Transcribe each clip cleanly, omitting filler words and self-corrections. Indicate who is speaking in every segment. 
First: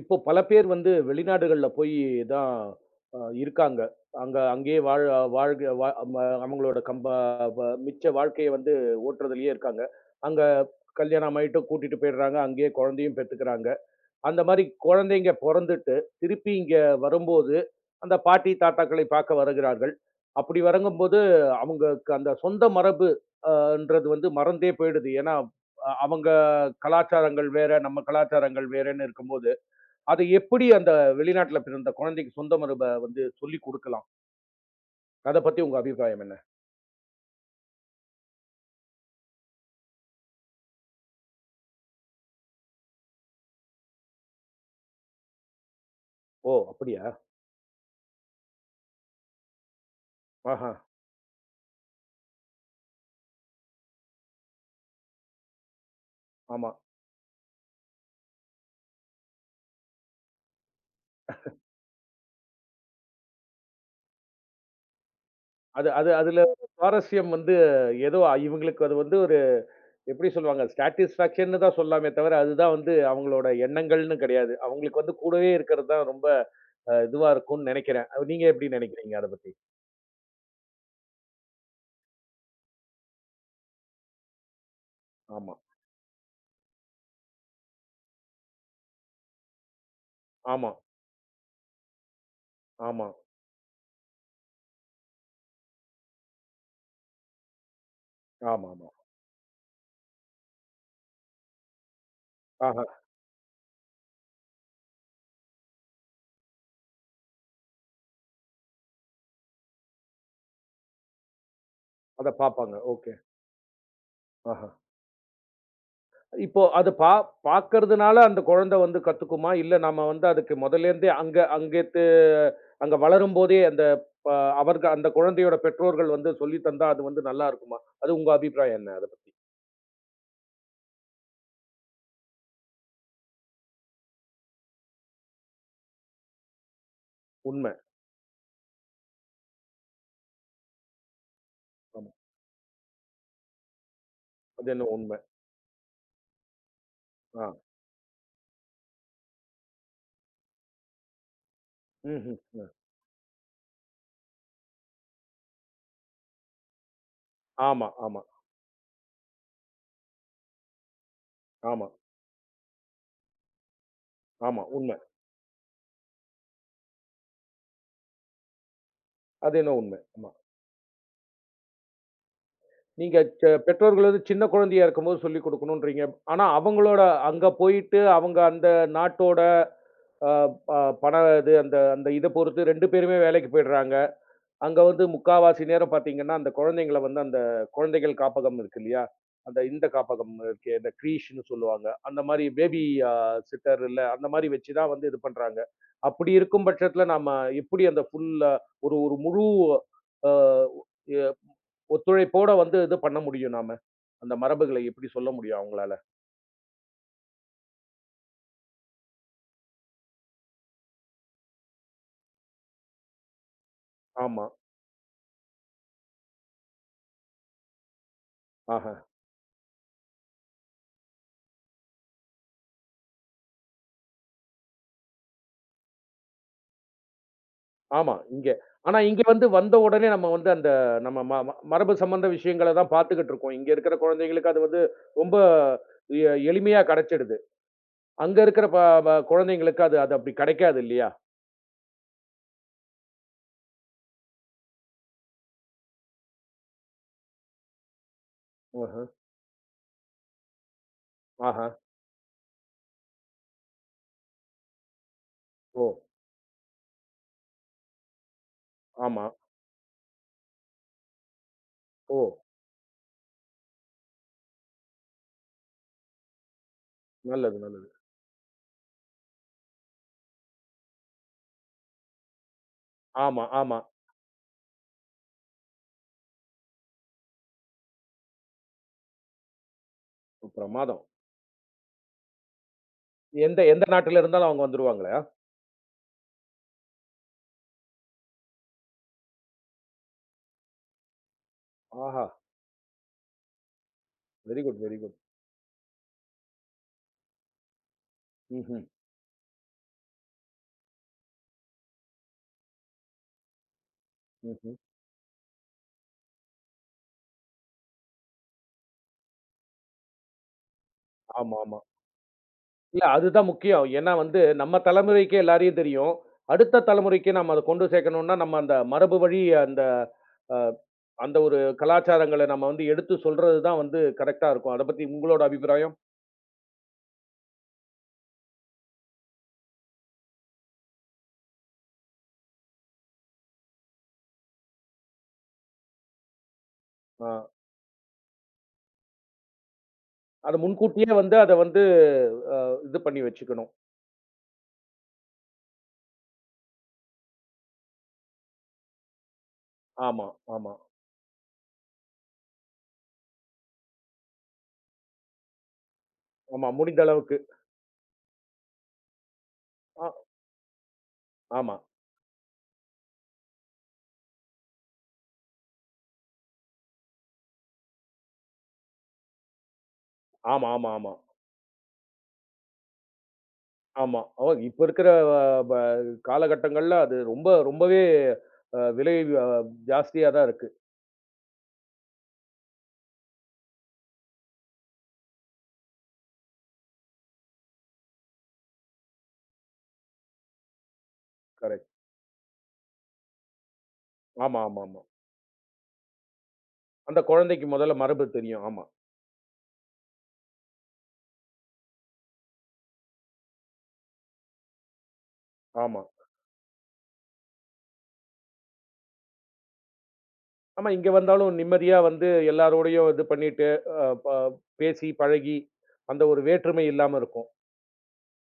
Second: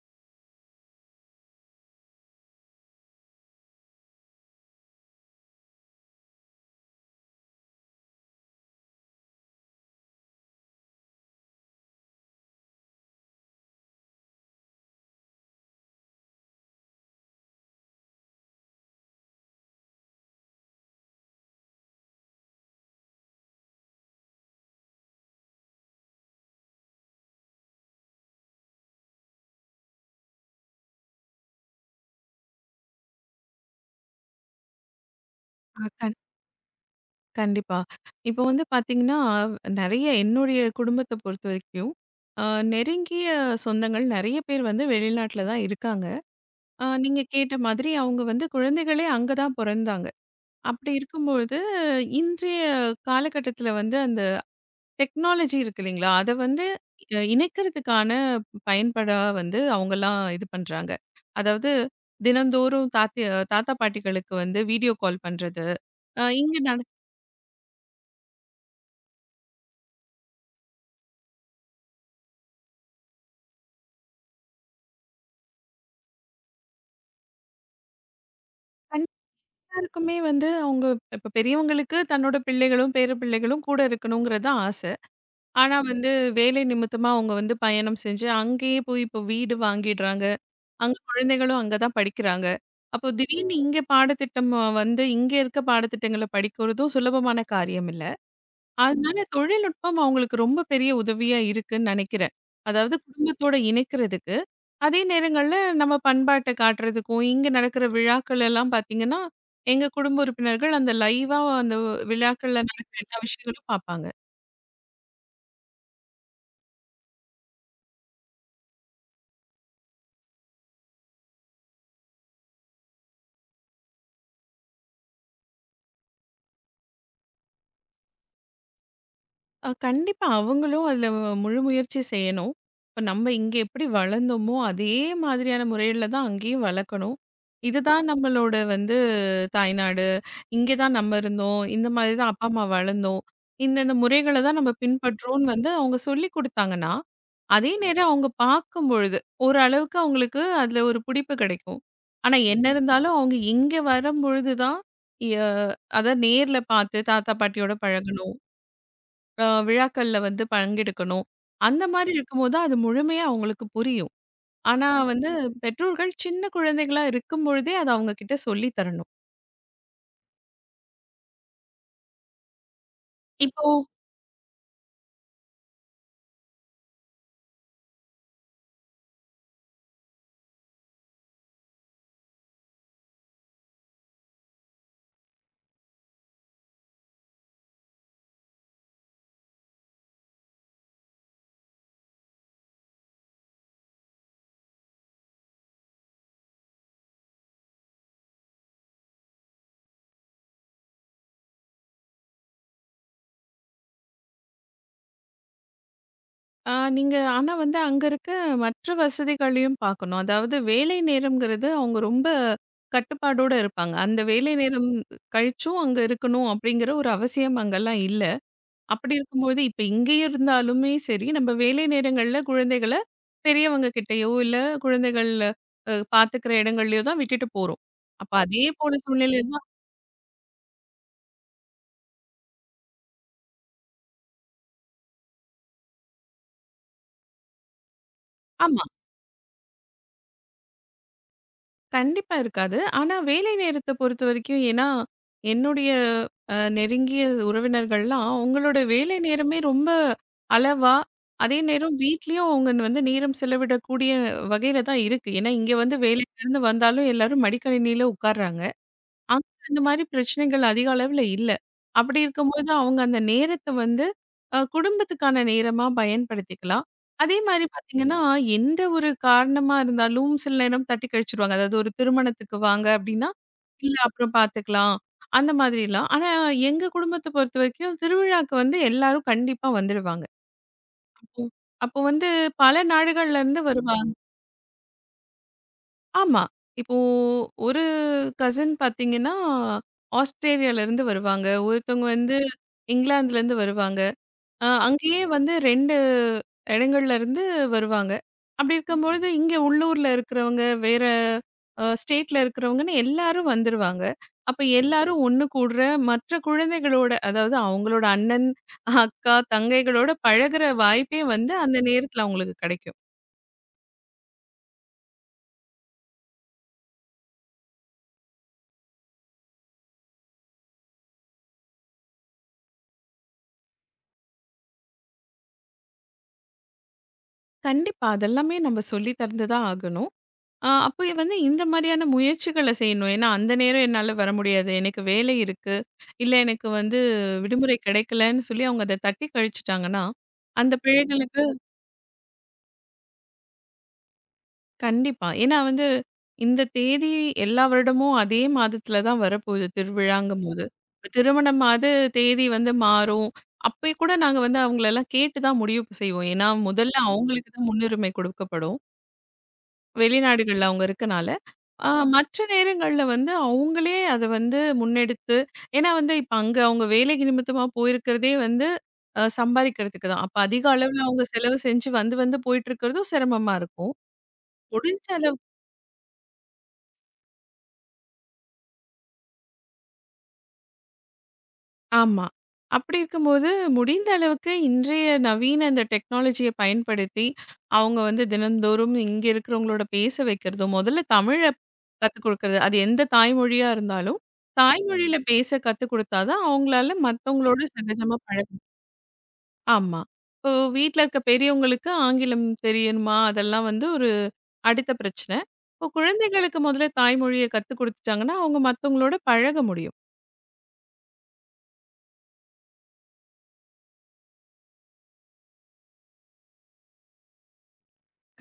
Speaker 1: இப்போ பல பேர் வந்து வெளிநாடுகள்ல போய் தான் இருக்காங்க. அங்கேயே வாழ் வாழ்க வ ம அவங்களோட கம்ப வ மிச்ச வாழ்க்கைய வந்து ஓட்டுறதுலயே இருக்காங்க. அங்க கல்யாணம் ஆயிட்டு கூட்டிட்டு போயிடுறாங்க. அங்கேயே குழந்தையும் பெத்துக்கிறாங்க. அந்த மாரி குழந்தைங்க பொறந்துட்டு, திருப்பி இங்க வரும்போது, அந்த பாட்டி, தாத்தாக்களை பார்க்க வருகிறார்கள். அப்படி வருங்கும்போது, அவங்களுக்கு அந்த சொந்த மரபு அ ன்றது வந்து மறந்தே போயிடுது. ஏன்னா, அவங்க கலாச்சாரங்கள் வேற, நம்ம கலாச்சாரங்கள் வேறன்னு இருக்கும்போது அது எப்படி அந்த வெளிநாட்டுல பிறந்த குழந்தைக்கு சொந்த மரப வந்து சொல்லிக் குடுக்கலாம்? அத பத்தி உங்க
Speaker 2: ஆ கண்
Speaker 1: அபிப்பிராயம் என்ன?
Speaker 2: கண்டிப்பா. இப்போ வந்து பார்த்தீங்கன்னா, நெறைய என்னுடைய குடும்பத்த பொறுத்த வரைக்கும், அ நெருங்கிய சொந்தங்கள் நெறைய பேர் வந்து வெளிநாட்ல தான் இருக்காங்க.
Speaker 1: ஓ! அப்படியா?
Speaker 2: நீங்க கேட்ட மாதிரி அவங்க வந்து குழந்தைகளே அங்க தான் பொறந்தாங்க.
Speaker 1: ஆஹா.
Speaker 2: அப்படி இருக்கும்பொழுது, இன்றைய காலகட்டத்தில வந்து அந்த டெக்னாலஜி இருக்கு இல்லைங்களா? அத வந்து
Speaker 1: ஆமா.
Speaker 2: இணைக்கிறதுக்கான பயன்படா வந்து அவங்கலாம் இது பண்றாங்க. அதாவது தினந்தோறும் தாத்தா, பாட்டிகளுக்கு வந்து வீடியோ கால் பண்றது.
Speaker 1: அது அது
Speaker 2: அ
Speaker 1: அதுல
Speaker 2: இங்க நட
Speaker 1: சுவாரஸ்யம் வந்து ஏதோ இவங்களுக்கு அது வந்து ஒரு எப்படி சொல்லுவாங்க? சாட்டிஸ்ஃபாக்ஷன்னு தான் சொல்லலாமே தவிர, அதுதான் வந்து அவங்களோட எண்ணங்கள்ன்னு கிடையாது. அவங்களுக்கு வந்து கூடவே இருக்கிறது தான் ரொம்ப இதுவா இருக்கும்னு நெனைக்கிறேன். நீங்க எப்படி நெனைக்கிறீங்க அத பத்தி?
Speaker 2: எல்லாருக்குமே வந்து அவங்க இப்ப பெரியவங்களுக்கு தன்னோட பிள்ளைகளும் பேர பிள்ளைகளும் கூட இருக்கணுங்கிறது தான் ஆசை.
Speaker 1: ஆமா,
Speaker 2: ஆனா வந்து வேலை நிமித்தமா அவங்க வந்து பயணம் செஞ்சு அங்கேயே போய் இப்போ வீடு வாங்கிடுறாங்க.
Speaker 1: ஆமா,
Speaker 2: அங்க குழந்தைகளும் அங்க தான் படிக்கிறாங்க. அப்போ
Speaker 1: ஆமா,
Speaker 2: திடீர்னு இங்க வந்து இங்க இருக்க பாடத்திட்டங்கள படிக்கிறதும் சுலபமான காரியம் இல்ல.
Speaker 1: ஆமாமா.
Speaker 2: அதனால தொழில்நுட்பம் அவங்களுக்கு ரொம்ப பெரிய உதவியா இருக்குன்னு நினைக்கிறேன்.
Speaker 1: ஆஹா.
Speaker 2: அதாவது குடும்பத்தோட இணைக்கிறதுக்கு. அதே நேரங்கள்ல நம்ம பண்பாட்ட காட்டுறதுக்கும், இங்க நடக்கிற விழாக்கள் எல்லாம் பார்த்தீங்கன்னா, எங்க குடும்ப உறுப்பினர்கள் அந்த லைவா அந்த
Speaker 1: அத
Speaker 2: விழாக்கள்ல
Speaker 1: பார்ப்பாங்க.
Speaker 2: நடக்கிற
Speaker 1: ஓகே.
Speaker 2: எல்லா விஷயங்களும் பார்ப்பாங்க.
Speaker 1: ஆஹா. இப்போ அது பா பார்க்கறதுனால அந்த குழந்தை வந்து கத்துக்குமா? இல்ல நம்ம வந்து அதுக்கு முதல்லேருந்தே அங்க வளரும்போதே அந்த ப அவர்க அந்த குழந்தையோட பெற்றோர்கள் வந்து சொல்லி தந்தா அது வந்து நல்லா இருக்குமா? அது உங்க அபிப்பிராயம் என்ன அத பத்தி?
Speaker 2: கண்டிப்பா. அவங்களும் முழு முயற்சி செய்யணும். இப்ப நம்ம இங்க எப்படி வளர்ந்தோமோ, அதே மாதிரியான முறையில தான் அங்கேயும் வளர்க்கணும்.
Speaker 1: உண்ம.
Speaker 2: இதுதான் நம்மளோட வந்து தாய்நாடு. இங்க தான் நம்ம இருந்தோம். இந்த
Speaker 1: ஆமா.
Speaker 2: மாதிரி தான் அப்பா, அம்மா வளர்ந்தோம். இந்தந்த முறைகள தான்
Speaker 1: அது
Speaker 2: நம்ம
Speaker 1: என்னவோ உண்ம.
Speaker 2: பின்பற்றோம்ன்னு வந்து அவங்க சொல்லிக் குடுத்தாங்கன்னா,
Speaker 1: ஆ.
Speaker 2: அதே நேரம் அவங்க பார்க்கும்பொழுது, ஓரளவுக்கு அவங்களுக்கு அதுல ஒரு பிடிப்பு கிடைக்கும்.
Speaker 1: ம்ஹ்ம்.
Speaker 2: ஆனா
Speaker 1: ம்.
Speaker 2: என்ன
Speaker 1: ம்.
Speaker 2: இருந்தாலும் அவங்க இங்க வரும்பொழுது தான், ய அத நேர்ல பார்த்து தாத்தா, பாட்டியோட
Speaker 1: ஆமா, ஆமா,
Speaker 2: பழகணும். விழாக்கள்ல வந்து பங்கெடுக்கணும். அந்த
Speaker 1: ஆமா,
Speaker 2: மாரி இருக்கும்போது தான் அது முழுமையா அவங்களுக்கு புரியும்.
Speaker 1: ஆமா.
Speaker 2: ஆனா
Speaker 1: உண்ம.
Speaker 2: வந்து பெற்றோர்கள் சின்ன குழந்தைகளா இருக்கும்பொழுதே அத அவங்க கிட்ட சொல்லி தரணும்.
Speaker 1: அது என்னவோ உண்ம. ஆமா. நீங்க
Speaker 2: இப்போ
Speaker 1: பெற்றோர்கள் வந்து சின்ன குழந்தையா இருக்கும்போது சொல்லிக் குடுக்கணுன்றீங்க. ஆனா அவங்களோட அங்க போயிட்டு அவங்க அந்த நாட்டோட அ ப பண இது அந்த அந்த இத பொறுத்து 2 பேருமே வேலைக்கு போயிடுறாங்க. அங்க வந்து முக்காவாசி நேரம் பார்த்தீங்கன்னா, அந்த குழந்தைங்கள வந்து அந்த குழந்தைகள் காப்பகம் இருக்கு இல்லையா? இந்த காப்பகம் இருக்கே, இந்த க்ரீச்ன்னு சொல்லுவாங்க. அந்த மாரி பேபி அ சிட்டர் இல்ல, அந்த மாரி வச்சு தான் வந்து இது பண்றாங்க. அப்படி இருக்கும் பட்சத்தில நம்ம எப்படி அந்த ஃபுல் ஒரு ஒரு முழு அ எ ஒத்துழைப்போட வந்து இது பண்ண முடியும் நாம? அந்த மரபுகள எப்படி சொல்ல முடியும் அவங்களால?
Speaker 2: அ நீங்க ஆனா வந்து அங்க இருக்க மற்ற வசதிகளையும் பார்க்கணும். அதாவது வேலை நேரம்ங்கிறது அவங்க ரொம்ப கட்டுப்பாடோட இருப்பாங்க. அந்த
Speaker 1: ஆமா.
Speaker 2: வேலை நேரம் கழிச்சும் அங்க இருக்கணும் அப்படிங்கிற ஒரு அவசியம் அங்கலாம் இல்ல.
Speaker 1: ஆஹ.
Speaker 2: அப்படி இருக்கும்போது, இப்ப இங்கே இருந்தாலுமே சரி, நம்ம வேலை நேரங்கள்ல குழந்தைகள பெரியவங்க கிட்டயோ, இல்ல குழந்தைகள் பார்த்துக்கிற இடங்கள்லயோ தான் விட்டுட்டு போறோம்.
Speaker 1: ஆமா.
Speaker 2: அப்ப
Speaker 1: இங்க.
Speaker 2: அதே போல
Speaker 1: ஆனா இங்க
Speaker 2: சூழ்நிலை
Speaker 1: வந்து
Speaker 2: தான்.
Speaker 1: வந்த உடனே நம்ம வந்து அந்த நம்ம ம ம மரபு சம்மந்த விஷயங்கள தான் பார்த்துக்கிட்டு இருக்கோம். இங்க இருக்கிற குழந்தைங்களுக்கு அது வந்து ரொம்ப எ எளிமையா கிடைச்சிடுது. அங்க இருக்கிற ப
Speaker 2: ஆமா.
Speaker 1: ப குழந்தைங்களுக்கு அது அது அப்படி கிடைக்காது இல்லையா?
Speaker 2: கண்டிப்பா இருக்காது. ஆனா வேலை நேரத்த பொறுத்தவரைக்கும். ஏன்னா, என்னுடைய நெருங்கிய உறவினர்கள்லாம் அவங்களோட
Speaker 1: ஆஹ.
Speaker 2: வேலை நேரமே ரொம்ப அளவா, அதே
Speaker 1: ஆஹா.
Speaker 2: நேரம் வீட்லயும் அவங்க வந்து நேரம் செலவிடக்கூடிய வகையில தான் இருக்கு. ஏன்னா, இங்க
Speaker 1: ஓ!
Speaker 2: வந்து வேலையிலேருந்து வந்தாலும் எல்லாரும் மடிக்கணினியில உட்கார்றாங்க.
Speaker 1: ஆமா.
Speaker 2: அங்க அந்த மாரி பிரச்சனைகள் அதிக அளவுல இல்ல. அப்படி
Speaker 1: ஓ!
Speaker 2: இருக்கும்போது அவங்க அந்த நேரத்த வந்து குடும்பத்துக்கான நேரமா பயன்படுத்திக்கலாம். அதே
Speaker 1: நல்லது,
Speaker 2: மாரி
Speaker 1: நல்லது.
Speaker 2: பார்த்தீங்கன்னா, எந்த ஒரு காரணமா இருந்தாலும் சில நேரம் தட்டி கழிச்சுருவாங்க. அதாவது ஒரு திருமணத்துக்கு வாங்க அப்படின்னா,
Speaker 1: ஆமா, ஆமா.
Speaker 2: இல்ல அப்புறம் பார்த்துக்கலாம். அந்த மாதிரிலாம். ஆனா எங்க குடும்பத்த பொறுத்தவரைக்கும் திருவிழாக்கு வந்து எல்லாரும் கண்டிப்பா வந்துடுவாங்க.
Speaker 1: பிரமாதம்.
Speaker 2: அப்போ அப்போ வந்து பல நாடுகள்ல இருந்து
Speaker 1: எந்த எந்த
Speaker 2: வருவாங்க.
Speaker 1: நாட்டில இருந்தாலும் அவங்க வந்துருவாங்களா?
Speaker 2: ஆமா. இப்போ ஒரு கசின் பார்த்தீங்கன்னா, ஆஸ்திரேலியாலருந்து வருவாங்க. ஒருத்தவங்க
Speaker 1: ஆஹா!
Speaker 2: வந்து இங்கிலாந்துலருந்து வருவாங்க.
Speaker 1: Very good, very good.
Speaker 2: அங்கேயே வந்து 2 இடங்கள்லருந்து வருவாங்க. அப்படி
Speaker 1: ம்ஹ்ம்.
Speaker 2: இருக்கும்பொழுது, இங்க உள்ளூர்ல இருக்கிறவங்க, வேற ஸ்டேட்ல இருக்கிறவங்கன்னு எல்லாரும் வந்துருவாங்க. அப்ப
Speaker 1: ம்ஹ்ம்.
Speaker 2: எல்லாரும் ஒண்ணு கூடுற மற்ற குழந்தைகளோட, அதாவது அவங்களோட அண்ணன், அக்கா, தங்கைகளோட பழகுற வாய்ப்பே வந்து அந்த
Speaker 1: ஆமாமா.
Speaker 2: நேரத்துல அவங்களுக்கு கெடைக்கும்.
Speaker 1: இல்ல அதுதான் முக்கியம். ஏன்னா வந்து நம்ம தலைமுறைக்கு எல்லாரையும் தெரியும். அடுத்த தலைமுறைக்கு நம்ம அத கொண்டு சேர்க்கணும்னா, நம்ம அந்த மரபு வழி அந்த அ அந்த ஒரு கலாச்சாரங்கள நம்ம வந்து எடுத்து சொல்றது தான் வந்து கரெக்ட்டா இருக்கும். அத பத்தி உங்களோட அபிப்பிராயம்?
Speaker 2: கண்டிப்பா அதெல்லாமே நம்ம சொல்லி தந்து தான் ஆகணும். அப்போ வந்து இந்த மாதிரியான முயற்சிகள செய்யணும். ஏன்னா, அந்த நேரம் என்னால வர முடியாது. எனக்கு வேலை இருக்கு. இல்ல எனக்கு வந்து
Speaker 1: ஆ
Speaker 2: விடுமுறை கிடைக்கலன்னு சொல்லி அவங்க அத தட்டி கழிச்சுட்டாங்கன்னா,
Speaker 1: அத
Speaker 2: அந்த
Speaker 1: முன்கூட்டியே வந்து
Speaker 2: பிழைகளுக்கு
Speaker 1: அத வந்து அ இது பண்ணி வச்சுக்கணும்.
Speaker 2: கண்டிப்பா. ஏன்னா வந்து இந்த தேதி எல்லா வருடமும் அதே மாதத்துல தான் வரப்போகுது
Speaker 1: ஆமா,
Speaker 2: திருவிழாங்கும்போது.
Speaker 1: ஆமா,
Speaker 2: திருமணமாவது தேதி வந்து மாறும். அப்பயும் கூட நாங்க வந்து அவங்களலாம் கேட்டு தான் முடிவு செய்வோம். ஏன்னா
Speaker 1: ஆமா.
Speaker 2: முதல்ல
Speaker 1: முடிந்த அளவுக்கு.
Speaker 2: அவங்களுக்கு தான் முன்னுரிமை கொடுக்கப்படும்.
Speaker 1: ஆ
Speaker 2: வெளிநாடுகள்ல அவங்க இருக்கனால.
Speaker 1: ஆமா,
Speaker 2: அ மற்ற நேரங்கள்ல வந்து அவங்களே அத வந்து முன்னெடுத்து. ஏன்னா வந்து இப்ப அங்க அவங்க வேலைக்கு நிமித்தமா போயிருக்கிறதே வந்து சம்பாரிக்கிறதுக்கு தான். அப்ப அதிக
Speaker 1: ஆமா, ஆமா,
Speaker 2: அளவுல
Speaker 1: ஆமா,
Speaker 2: அவங்க செலவு செஞ்சு வந்து வந்து போயிட்டு இருக்கிறதும் சிரமமா இருக்கும்.
Speaker 1: ஆமா. ஓ! இப்ப
Speaker 2: முடிஞ்ச
Speaker 1: இருக்கிற
Speaker 2: அளவு
Speaker 1: ப காலகட்டங்கள்ல அது ரொம்ப ரொம்பவே அ விலை அ ஜாஸ்தியா தான் இருக்கு.
Speaker 2: ஆமா. அப்படி இருக்கும்போது, முடிந்த அளவுக்கு இன்றைய நவீன இந்த டெக்னாலஜிய பயன்படுத்தி, அவங்க வந்து தினந்தோறும் இங்க இருக்கிறவங்களோட பேச வைக்கிறதும், முதல்ல தமிழ
Speaker 1: கரெக்ட்.
Speaker 2: கத்துக் குடுக்கறது. அது எந்த தாய்மொழியா இருந்தாலும்,
Speaker 1: ஆமா, ஆமா, ஆமா.
Speaker 2: தாய்மொழியில பேச கத்துக் குடுத்தா தான் அவங்களால
Speaker 1: அந்த
Speaker 2: மத்தவங்களோட
Speaker 1: குழந்தைக்கு முதல்ல
Speaker 2: சகஜமா
Speaker 1: மரபு
Speaker 2: பழக.
Speaker 1: தெரியும். ஆமா,
Speaker 2: ஆமா. இப்போ வீட்ல இருக்க பெரியவங்களுக்கு ஆங்கிலம் தெரியணுமா? அதெல்லாம் வந்து ஒரு அடுத்த பிரச்சனை. இப்போ
Speaker 1: ஆமா.
Speaker 2: குழந்தைகளுக்கு முதல்ல தாய்மொழிய கத்துக் குடுத்துட்டாங்கன்னா, அவங்க மத்தவங்களோட பழக முடியும்.
Speaker 1: ஆமா, இங்க வந்தாலும் நிம்மதியா வந்து எல்லாரோடையும் இது பண்ணிட்டு, அ ப பேசி, பழகி, அந்த ஒரு வேற்றுமை இல்லாம இருக்கும்.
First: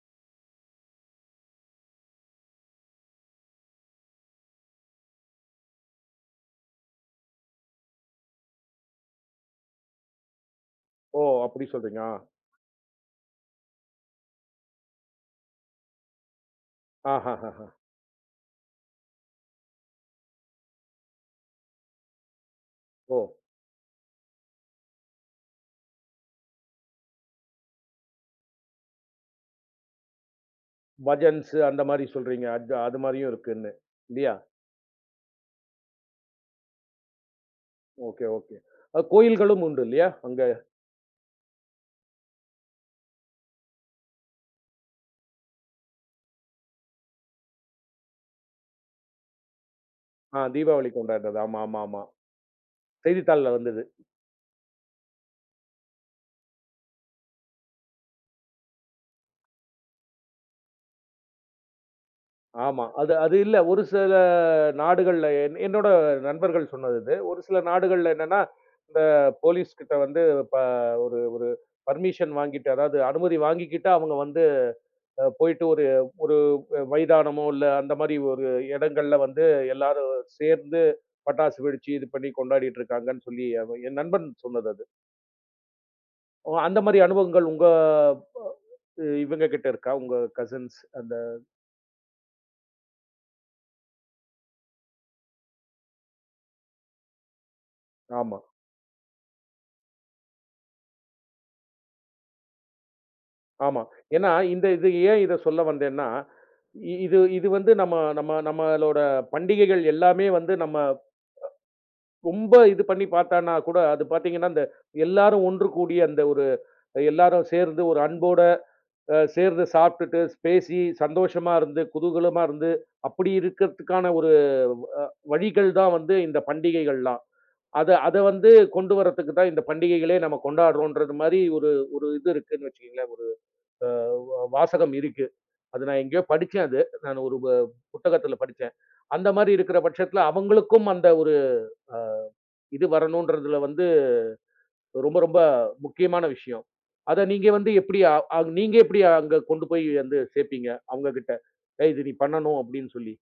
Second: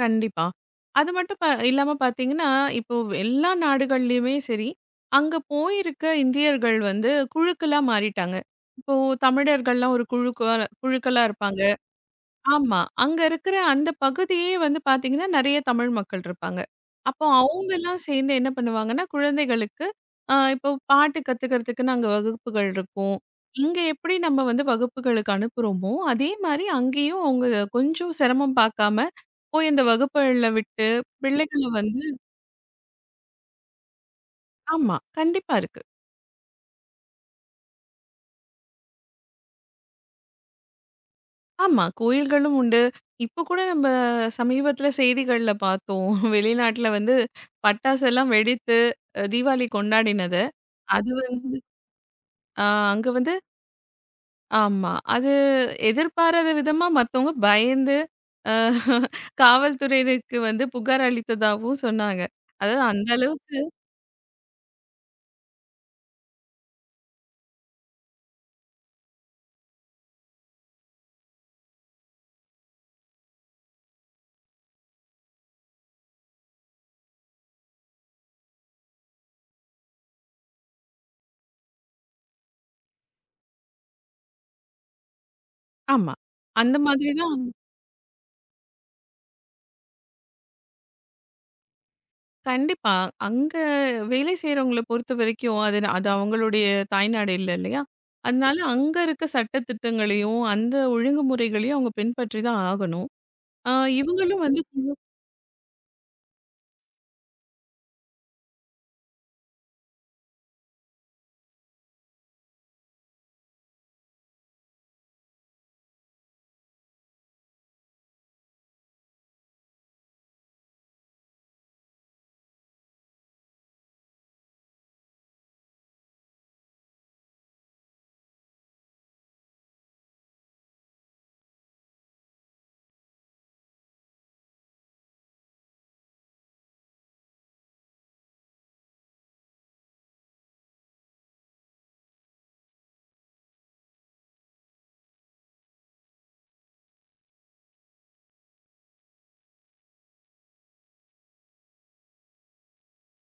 Speaker 2: கண்டிப்பா. அது மட்டும் இல்லாம பார்த்தீங்கன்னா, இப்போ எல்லா நாடுகள்லயுமே சரி, அங்க போயிருக்க இந்தியர்கள் வந்து குழுக்களா மாறிட்டாங்க. இப்போ தமிழர்கள்லாம் ஒரு குழுக்களா குழுக்களா
Speaker 1: ஓ!
Speaker 2: இருப்பாங்க.
Speaker 1: அப்படி சொல்றீங்க. ஆ.
Speaker 2: ஆமா. அங்க இருக்கிற அந்த பகுதியே வந்து பார்த்தீங்கன்னா, நெறைய தமிழ் மக்கள் இருப்பாங்க. அப்போ
Speaker 1: ஆஹஹஹ.
Speaker 2: அவங்கலாம் சேர்ந்து என்ன பண்ணுவாங்கன்னா, குழந்தைகளுக்கு இப்போ பாட்டு கத்துக்கிறதுக்குன்னு அங்க வகுப்புகள் இருக்கும்.
Speaker 1: ஓ!
Speaker 2: இங்க எப்படி நம்ம வந்து வகுப்புகளுக்கு அனுப்புறோமோ, அதே மாரி அங்கேயும் அவங்க கொஞ்சம் சிரமம் பார்க்காம, போய் அந்த வகுப்புகள்ல விட்டு
Speaker 1: பஜன்ஸ்
Speaker 2: பிள்ளைகள
Speaker 1: அந்த
Speaker 2: வந்து.
Speaker 1: மாரி சொல்றீங்க. அது அது மாரியும் இருக்குன்னு. இல்லையா?
Speaker 2: ஆமா. கண்டிப்பா இருக்கு.
Speaker 1: Okay, okay. கோயில்களும் உண்டு இல்லையா? அங்க.
Speaker 2: ஆமா. கோயில்களும் உண்டு. இப்போ கூட நம்ம சமீபத்தில செய்திகள்ல பார்த்தோம். வெளிநாட்ல வந்து பட்டாசெல்லாம் வெடித்து தீபாவளி கொண்டாடினது.
Speaker 1: ஆ தீபாவளி
Speaker 2: அது
Speaker 1: கொண்டாடுறது.
Speaker 2: வந்து
Speaker 1: ஆமா, ஆமா, ஆமா.
Speaker 2: ஆ அங்க வந்து.
Speaker 1: செய்தித்தாள்ல வந்தது.
Speaker 2: ஆமா. அது எதிர்பாராத விதமா மத்தவங்க பயந்து, அ காவல்துறையினருக்கு வந்து புகார் அளித்ததாவும் சொன்னாங்க. அதாவது
Speaker 1: ஆமா.
Speaker 2: அந்த
Speaker 1: அது அது
Speaker 2: அளவுக்கு
Speaker 1: இல்ல. ஒரு சில நாடுகள்ல என்னோட நண்பர்கள் சொன்னது இது. ஒரு சில நாடுகள்ல என்னன்னா, இந்த போலீஸ் கிட்ட வந்து ப ஒரு ஒரு பர்மிஷன் வாங்கிட்டு, அதாவது அனுமதி வாங்கிக்கிட்டு அவங்க வந்து போயிட்டு ஒரு ஒரு மைதானமோ, இல்ல அந்த மாரி ஒரு இடங்கள்ல வந்து எல்லாரும் சேர்ந்து பட்டாசு வெடிச்சு, இது பண்ணி கொண்டாடிட்டு இருக்காங்கன்னு சொல்லி என் நண்பன் சொன்னது அது.
Speaker 2: ஆமா.
Speaker 1: ஓ!
Speaker 2: அந்த
Speaker 1: அந்த மாரி
Speaker 2: மாதிரி தான்.
Speaker 1: அனுபவங்கள் உங்க அ இவங்க கிட்ட இருக்கா? உங்க கசின்ஸ் அந்த
Speaker 2: கண்டிப்பா. அங்க வேலை செய்றவங்கள பொறுத்தவரைக்கும், அது அது அவங்களுடைய தாய்நாடு இல்ல இல்லையா?
Speaker 1: ஆமா.
Speaker 2: அதனால அங்க இருக்க சட்ட திட்டங்களையும், அந்த ஒழுங்குமுறைகளையும் அவங்க பின்பற்றி தான் ஆகணும். ஆ
Speaker 1: ஆமா. ஏன்னா,
Speaker 2: இவங்களும் வந்து
Speaker 1: இந்த இது
Speaker 2: குழுக்ல
Speaker 1: ஏன் இத சொல்ல வந்தேன்னா, இ இது இது வந்து நம்ம நம்ம நம்மளோட பண்டிகைகள் எல்லாமே வந்து நம்ம ரொம்ப இது பண்ணி பாத்தான்னா கூட, அது பாத்தீங்கன்னா, இந்த எல்லாரும் ஒன்று கூடி அந்த ஒரு எல்லாரும் சேர்ந்து ஒரு அன்போட சேர்ந்து சாப்ட்டுட்டு, பேசி, சந்தோஷமா இருந்து, குதூகலமா இருந்து, அப்படி இருக்கிறதுக்கான ஒரு வழிகள் தான் வந்து இந்த பண்டிகைகள்லாம். அத அத வந்து கொண்டு வரதுக்கு தான் இந்த பண்டிகைகளே நம்ம கொண்டாடுறோம்ன்றது மாரி ஒரு ஒரு இது இருக்குன்னு வச்சுக்கங்களேன். ஒரு வாசகம் இருக்கு. அது நான் எங்கேயோ படிச்சேன் அது. நான் ஒரு புத்தகத்துல படிச்சேன். அந்த மாரி இருக்கிற பட்சத்துல, அவங்களுக்கும் அந்த ஒரு இது வரணுன்றதுல வந்து ரொம்ப ரொம்ப முக்கியமான விஷயம். அத நீங்க வந்து எப்படி அ அங் நீங்க எப்படி அங்க கொண்டு போய் வந்து சேர்ப்பீங்க அவங்ககிட்ட? "ஏய் இது நீ பண்ணணும்" அப்படின்னு சொல்லி.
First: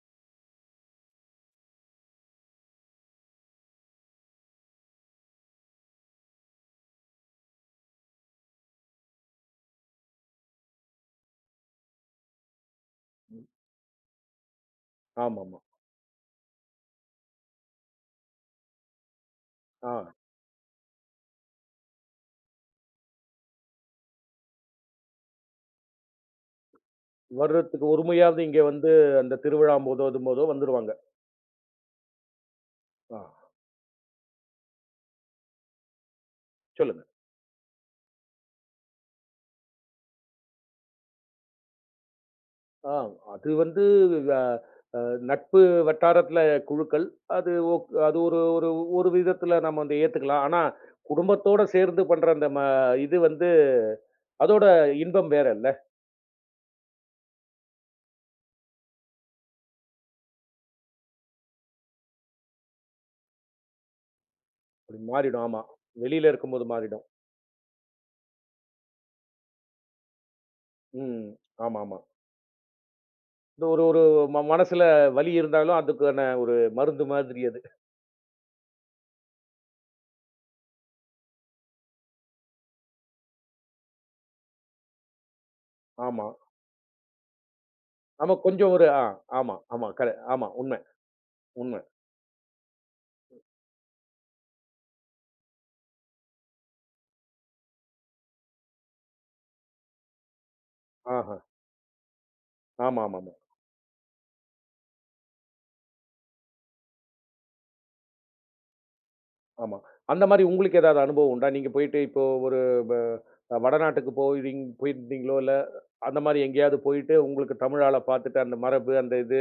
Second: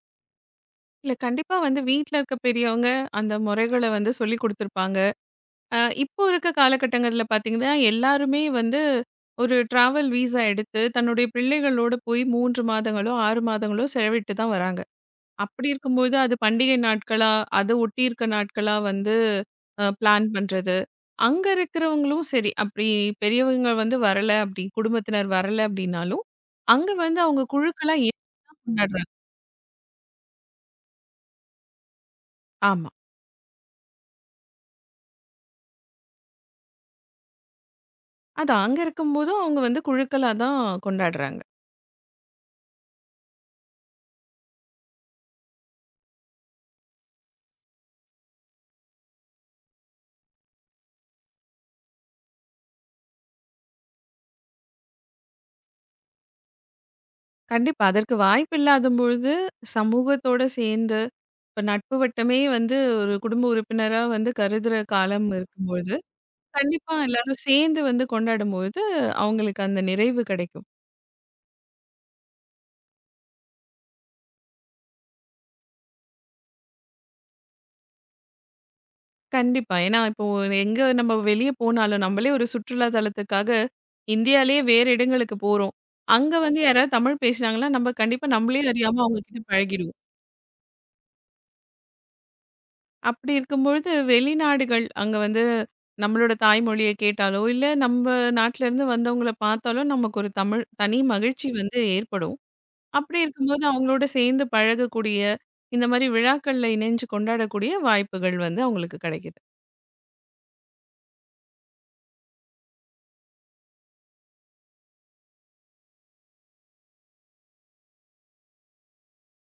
Speaker 2: கண்டிப்பா வந்து வீட்ல இருக்க பெரியவங்க அந்த முறைகள வந்து சொல்லிக் குடுத்துருப்பாங்க. இப்போ இருக்க காலகட்டங்கள்ல பார்த்தீங்கன்னா, எல்லாருமே வந்து ஒரு ட்ராவல் வீசா எடுத்து, தன்னுடைய பிள்ளைகளோட போய் 3 மாதங்களோ, 6 மாதங்களோ செலவிட்டு தான் வராங்க.
Speaker 1: ஆமாமா.
Speaker 2: அப்படி இருக்கும்போது, அது பண்டிகை நாட்களா, அது ஒட்டி இருக்க நாட்களா வந்து
Speaker 1: ஆ.
Speaker 2: பிளான் பண்றது. அங்க இருக்கிறவங்களும் சரி, அப்படி பெரியவங்க வந்து வரல, அப்படி குடும்பத்தினர் வரல அப்படின்னாலும், அங்க வந்து அவங்க
Speaker 1: வருடத்துக்கு
Speaker 2: குழுக்களா
Speaker 1: ஒரு
Speaker 2: ஏன்
Speaker 1: முறையாவது இங்க வந்து
Speaker 2: கொண்டாடுறாங்க?
Speaker 1: அந்த திருவிழாம்போதோ, இதும்போதோ வந்துருவாங்க.
Speaker 2: ஆமா.
Speaker 1: ஆ. சொல்லுங்க.
Speaker 2: அதான் அங்க இருக்கும்போதும் அவங்க வந்து குழுக்களா தான் கொண்டாடுறாங்க.
Speaker 1: ஆ, அது வந்து அ அ நட்பு வட்டாரத்தில குழுக்கள். அது ஒரு ஒரு ஒரு விதத்தில நம்ம வந்து ஏத்துக்கலாம். ஆனா, குடும்பத்தோட சேர்ந்து பண்ற அந்த இது வந்து அதோட இன்பம் வேறல்ல.
Speaker 2: கண்டிப்பா. அதற்கு வாய்ப்பு இல்லாதம்பொழுது, சமூகத்தோட சேர்ந்து, இப்ப நட்பு வட்டமே வந்து ஒரு குடும்ப உறுப்பினரா வந்து கருதுற
Speaker 1: அப்படி
Speaker 2: காலம்
Speaker 1: மாறிடும். ஆமா.
Speaker 2: இருக்கும்பொழுது,
Speaker 1: வெளியில இருக்கும்போது
Speaker 2: கண்டிப்பா
Speaker 1: மாறிடும்.
Speaker 2: எல்லாரும் சேர்ந்து வந்து கொண்டாடும்பொழுது, அவங்களுக்கு அந்த நிறைவு கிடைக்கும்.
Speaker 1: ம். ஆமாமா. இந்த ஒரு ஒரு மனசுல வலி இருந்தாலும் அதுக்கான ஒரு மருந்து மாதிரி அது.
Speaker 2: கண்டிப்பா. ஏன்னா, இப்போ எங்க நம்ம வெளிய போனாலும், நம்மளே ஒரு சுற்றுலா தலத்துக்காக இந்தியாலயே வேறு இடங்களுக்கு போறோம்.
Speaker 1: ஆமா.
Speaker 2: அங்க வந்து யாராவது தமிழ் பேசினாங்கன்னா, நம்ம கண்டிப்பா
Speaker 1: ஆமா
Speaker 2: நம்மளே
Speaker 1: கொஞ்சம் ஒரு
Speaker 2: அறியாம
Speaker 1: ஆ
Speaker 2: அவங்க கிட்ட
Speaker 1: ஆமா, ஆமா.
Speaker 2: பழகிடுவோம்.
Speaker 1: ஆமா. உண்மை, உண்மை.
Speaker 2: அப்படி இருக்கும்பொழுது, வெளிநாடுகள் அங்க வந்து நம்மளோட தாய்மொழிய கேட்டாலோ, இல்ல நம்ப நாட்டிலேருந்து வந்தவங்கள பார்த்தாலோ, நமக்கு ஒரு தமிழ் தனி
Speaker 1: ஆஹ.
Speaker 2: மகிழ்ச்சி வந்து ஏற்படும். அப்படி
Speaker 1: ஆமாமாமா.
Speaker 2: இருக்கும்போது, அவங்களோட சேர்ந்து பழகக்கூடிய, இந்த மாரி விழாக்கள்ல இணைஞ்சு கொண்டாடக்கூடிய வாய்ப்புகள் வந்து அவங்களுக்கு கிடைக்குது.
Speaker 1: ஆமா. அந்த மாரி உங்களுக்கு ஏதாவது அனுபவம் உண்டா? நீங்க போயிட்டு இப்போ ஒரு வ வடநாட்டுக்கு போயிருந்தீங்களோ, இல்ல அந்த மாரி எங்கேயாவது போயிட்டு உங்களுக்கு தமிழ் ஆள பார்த்துட்டு அந்த மரபு, அந்த இது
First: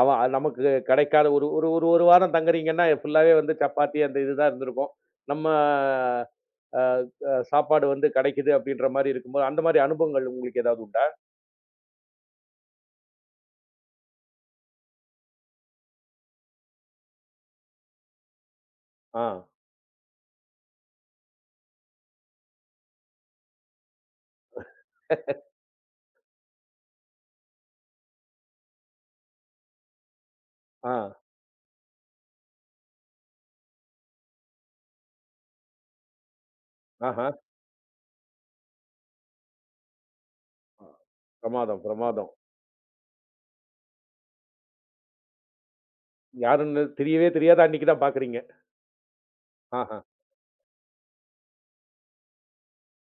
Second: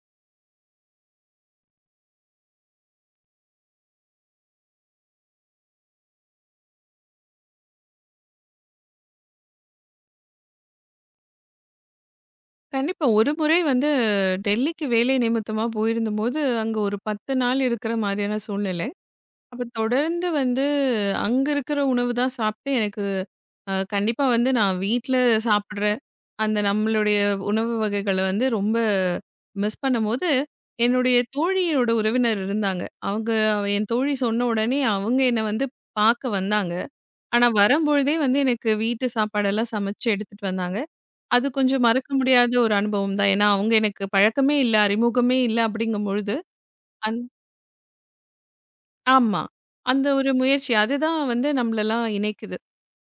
Speaker 1: அவன் அ நமக்கு கிடைக்காத ஒரு ஒரு ஒரு ஒரு வாரம் தங்குறீங்கன்னா, ஃபுல்லாவே வந்து சப்பாத்தி அந்த இது தான் இருந்திருக்கும். நம்ம அ அ சாப்பாடு வந்து கிடைக்குது அப்படின்ற மாரி இருக்கும்போது, அந்த மாரி அனுபவங்கள் உங்களுக்கு ஏதாவது உண்டா?
Speaker 2: கண்டிப்பா. ஒரு முறை வந்து டெல்லிக்கு வேலை நிமித்தமா போயிருந்தபோது, அங்க ஒரு 10 நாள் இருக்கிற மாரியான சூழ்நிலை.
Speaker 1: ஆ,
Speaker 2: அப்ப தொடர்ந்து வந்து அங்க இருக்கிற உணவு தான் சாப்பிட்டு எனக்கு கண்டிப்பா வந்து நான் வீட்ல சாப்பிடுற அந்த நம்மளுடைய உணவு வகைகள வந்து ரொம்ப மிஸ் பண்ணும்போது,
Speaker 1: ஆ,
Speaker 2: என்னுடைய தோழியோட உறவினர் இருந்தாங்க. அவங்க என் தோழி சொன்ன உடனே அவங்க என்ன வந்து பார்க்க வந்தாங்க.
Speaker 1: ஆஹா.
Speaker 2: ஆனா வரும்பொழுதே வந்து எனக்கு வீட்டு சாப்பாடெல்லாம் சமைச்சு எடுத்துட்டு வந்தாங்க. அது
Speaker 1: பிரமாதம்,
Speaker 2: கொஞ்சம் மறக்க
Speaker 1: பிரமாதம்.
Speaker 2: முடியாத ஒரு அனுபவம் தான். ஏன்னா அவங்க எனக்கு பழக்கமே இல்ல, அறிமுகமே இல்ல அப்படிங்கும்பொழுது.
Speaker 1: யாருன்னு தெரியவே தெரியாது. அன்னைக்கு தான் பார்க்குறீங்க.
Speaker 2: ஆமா.
Speaker 1: ஆஹா,
Speaker 2: அந்த ஒரு முயற்சி. அதுதான் வந்து நம்மளலாம் இணைக்குது.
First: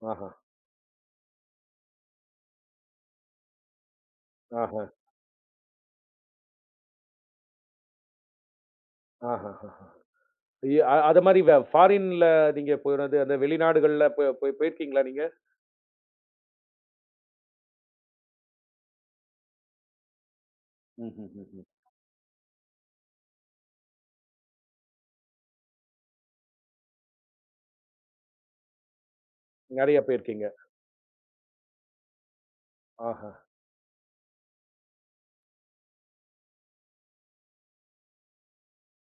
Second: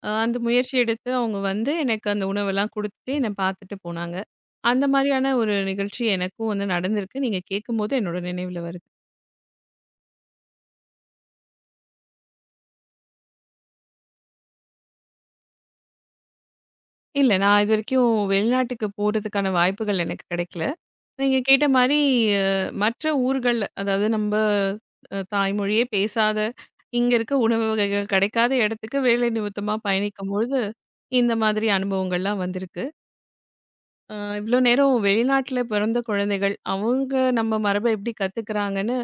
Speaker 1: ஆஹா,
Speaker 2: அந்த முயற்சி எடுத்து அவங்க வந்து எனக்கு அந்த உணவெல்லாம் குடுத்துட்டு என்ன பார்த்துட்டு போனாங்க.
Speaker 1: ஆஹா,
Speaker 2: அந்த மாரியான ஒரு நிகழ்ச்சி எனக்கும் வந்து நடந்திருக்கு. நீங்க கேட்கும்போது என்னோட நினைவுல வருது.
Speaker 1: ஆஹாஹா. இ அ அது மாரி ஃபாரின்ல நீங்க போனது, அந்த வெளிநாடுகள்ல போ போய் போயிருக்கீங்களா நீங்க?
Speaker 2: இல்ல நான் இதுவரைக்கும் வெளிநாட்டுக்கு போறதுக்கான வாய்ப்புகள் எனக்கு கிடைக்கல. நீங்க
Speaker 1: ம்ஹ்ஹ்ஹ்ம்.
Speaker 2: கேட்ட மாரி அ மற்ற ஊர்கள்ல அதாவது நம்ப தாய்மொழியே பேசாத, இங்க இருக்க உணவு வகைகள் கிடைக்காத இடத்துக்கு வேலை நிமித்தமா
Speaker 1: நெறைய போயிருக்கீங்க.
Speaker 2: பயணிக்கும்பொழுது, இந்த மாதிரி அனுபவங்கள்லாம் வந்திருக்கு.
Speaker 1: ஆஹா!
Speaker 2: இவ்ளோ நேரம் வெளிநாட்ல பிறந்த குழந்தைகள், அவங்க நம்ம மரபை எப்படி கத்துக்கிறாங்கன்னு,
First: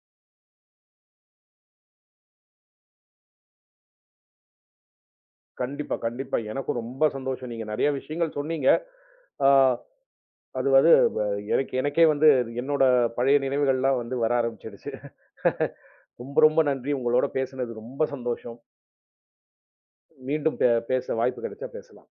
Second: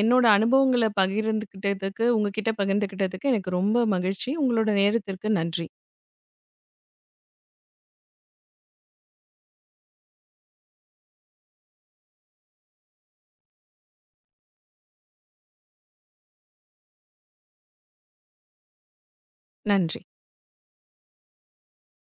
Speaker 2: என்னோட அனுபவங்கள பகிர்ந்துக்கிட்டதுக்கு உங்ககிட்ட பகிர்ந்துக்கிட்டதுக்கு எனக்கு ரொம்ப மகிழ்ச்சி. உங்களோட நேரத்திற்கு நன்றி.
Speaker 1: கண்டிப்பா, கண்டிப்பா. எனக்கும் ரொம்ப சந்தோஷம். நீங்க நெறைய விஷயங்கள் சொன்னீங்க. ஆ அது வந்து வ எனக்கே வந்து என்னோட பழைய நினைவுகள்லாம் வந்து வர ஆரம்பிச்சிடுச்சு. ரொம்ப ரொம்ப நன்றி. உங்களோட பேசுனது ரொம்ப சந்தோஷம்.
Speaker 2: நன்றி.
Speaker 1: மீண்டும் பேச வாய்ப்பு கிடைச்சா பேசலாம்.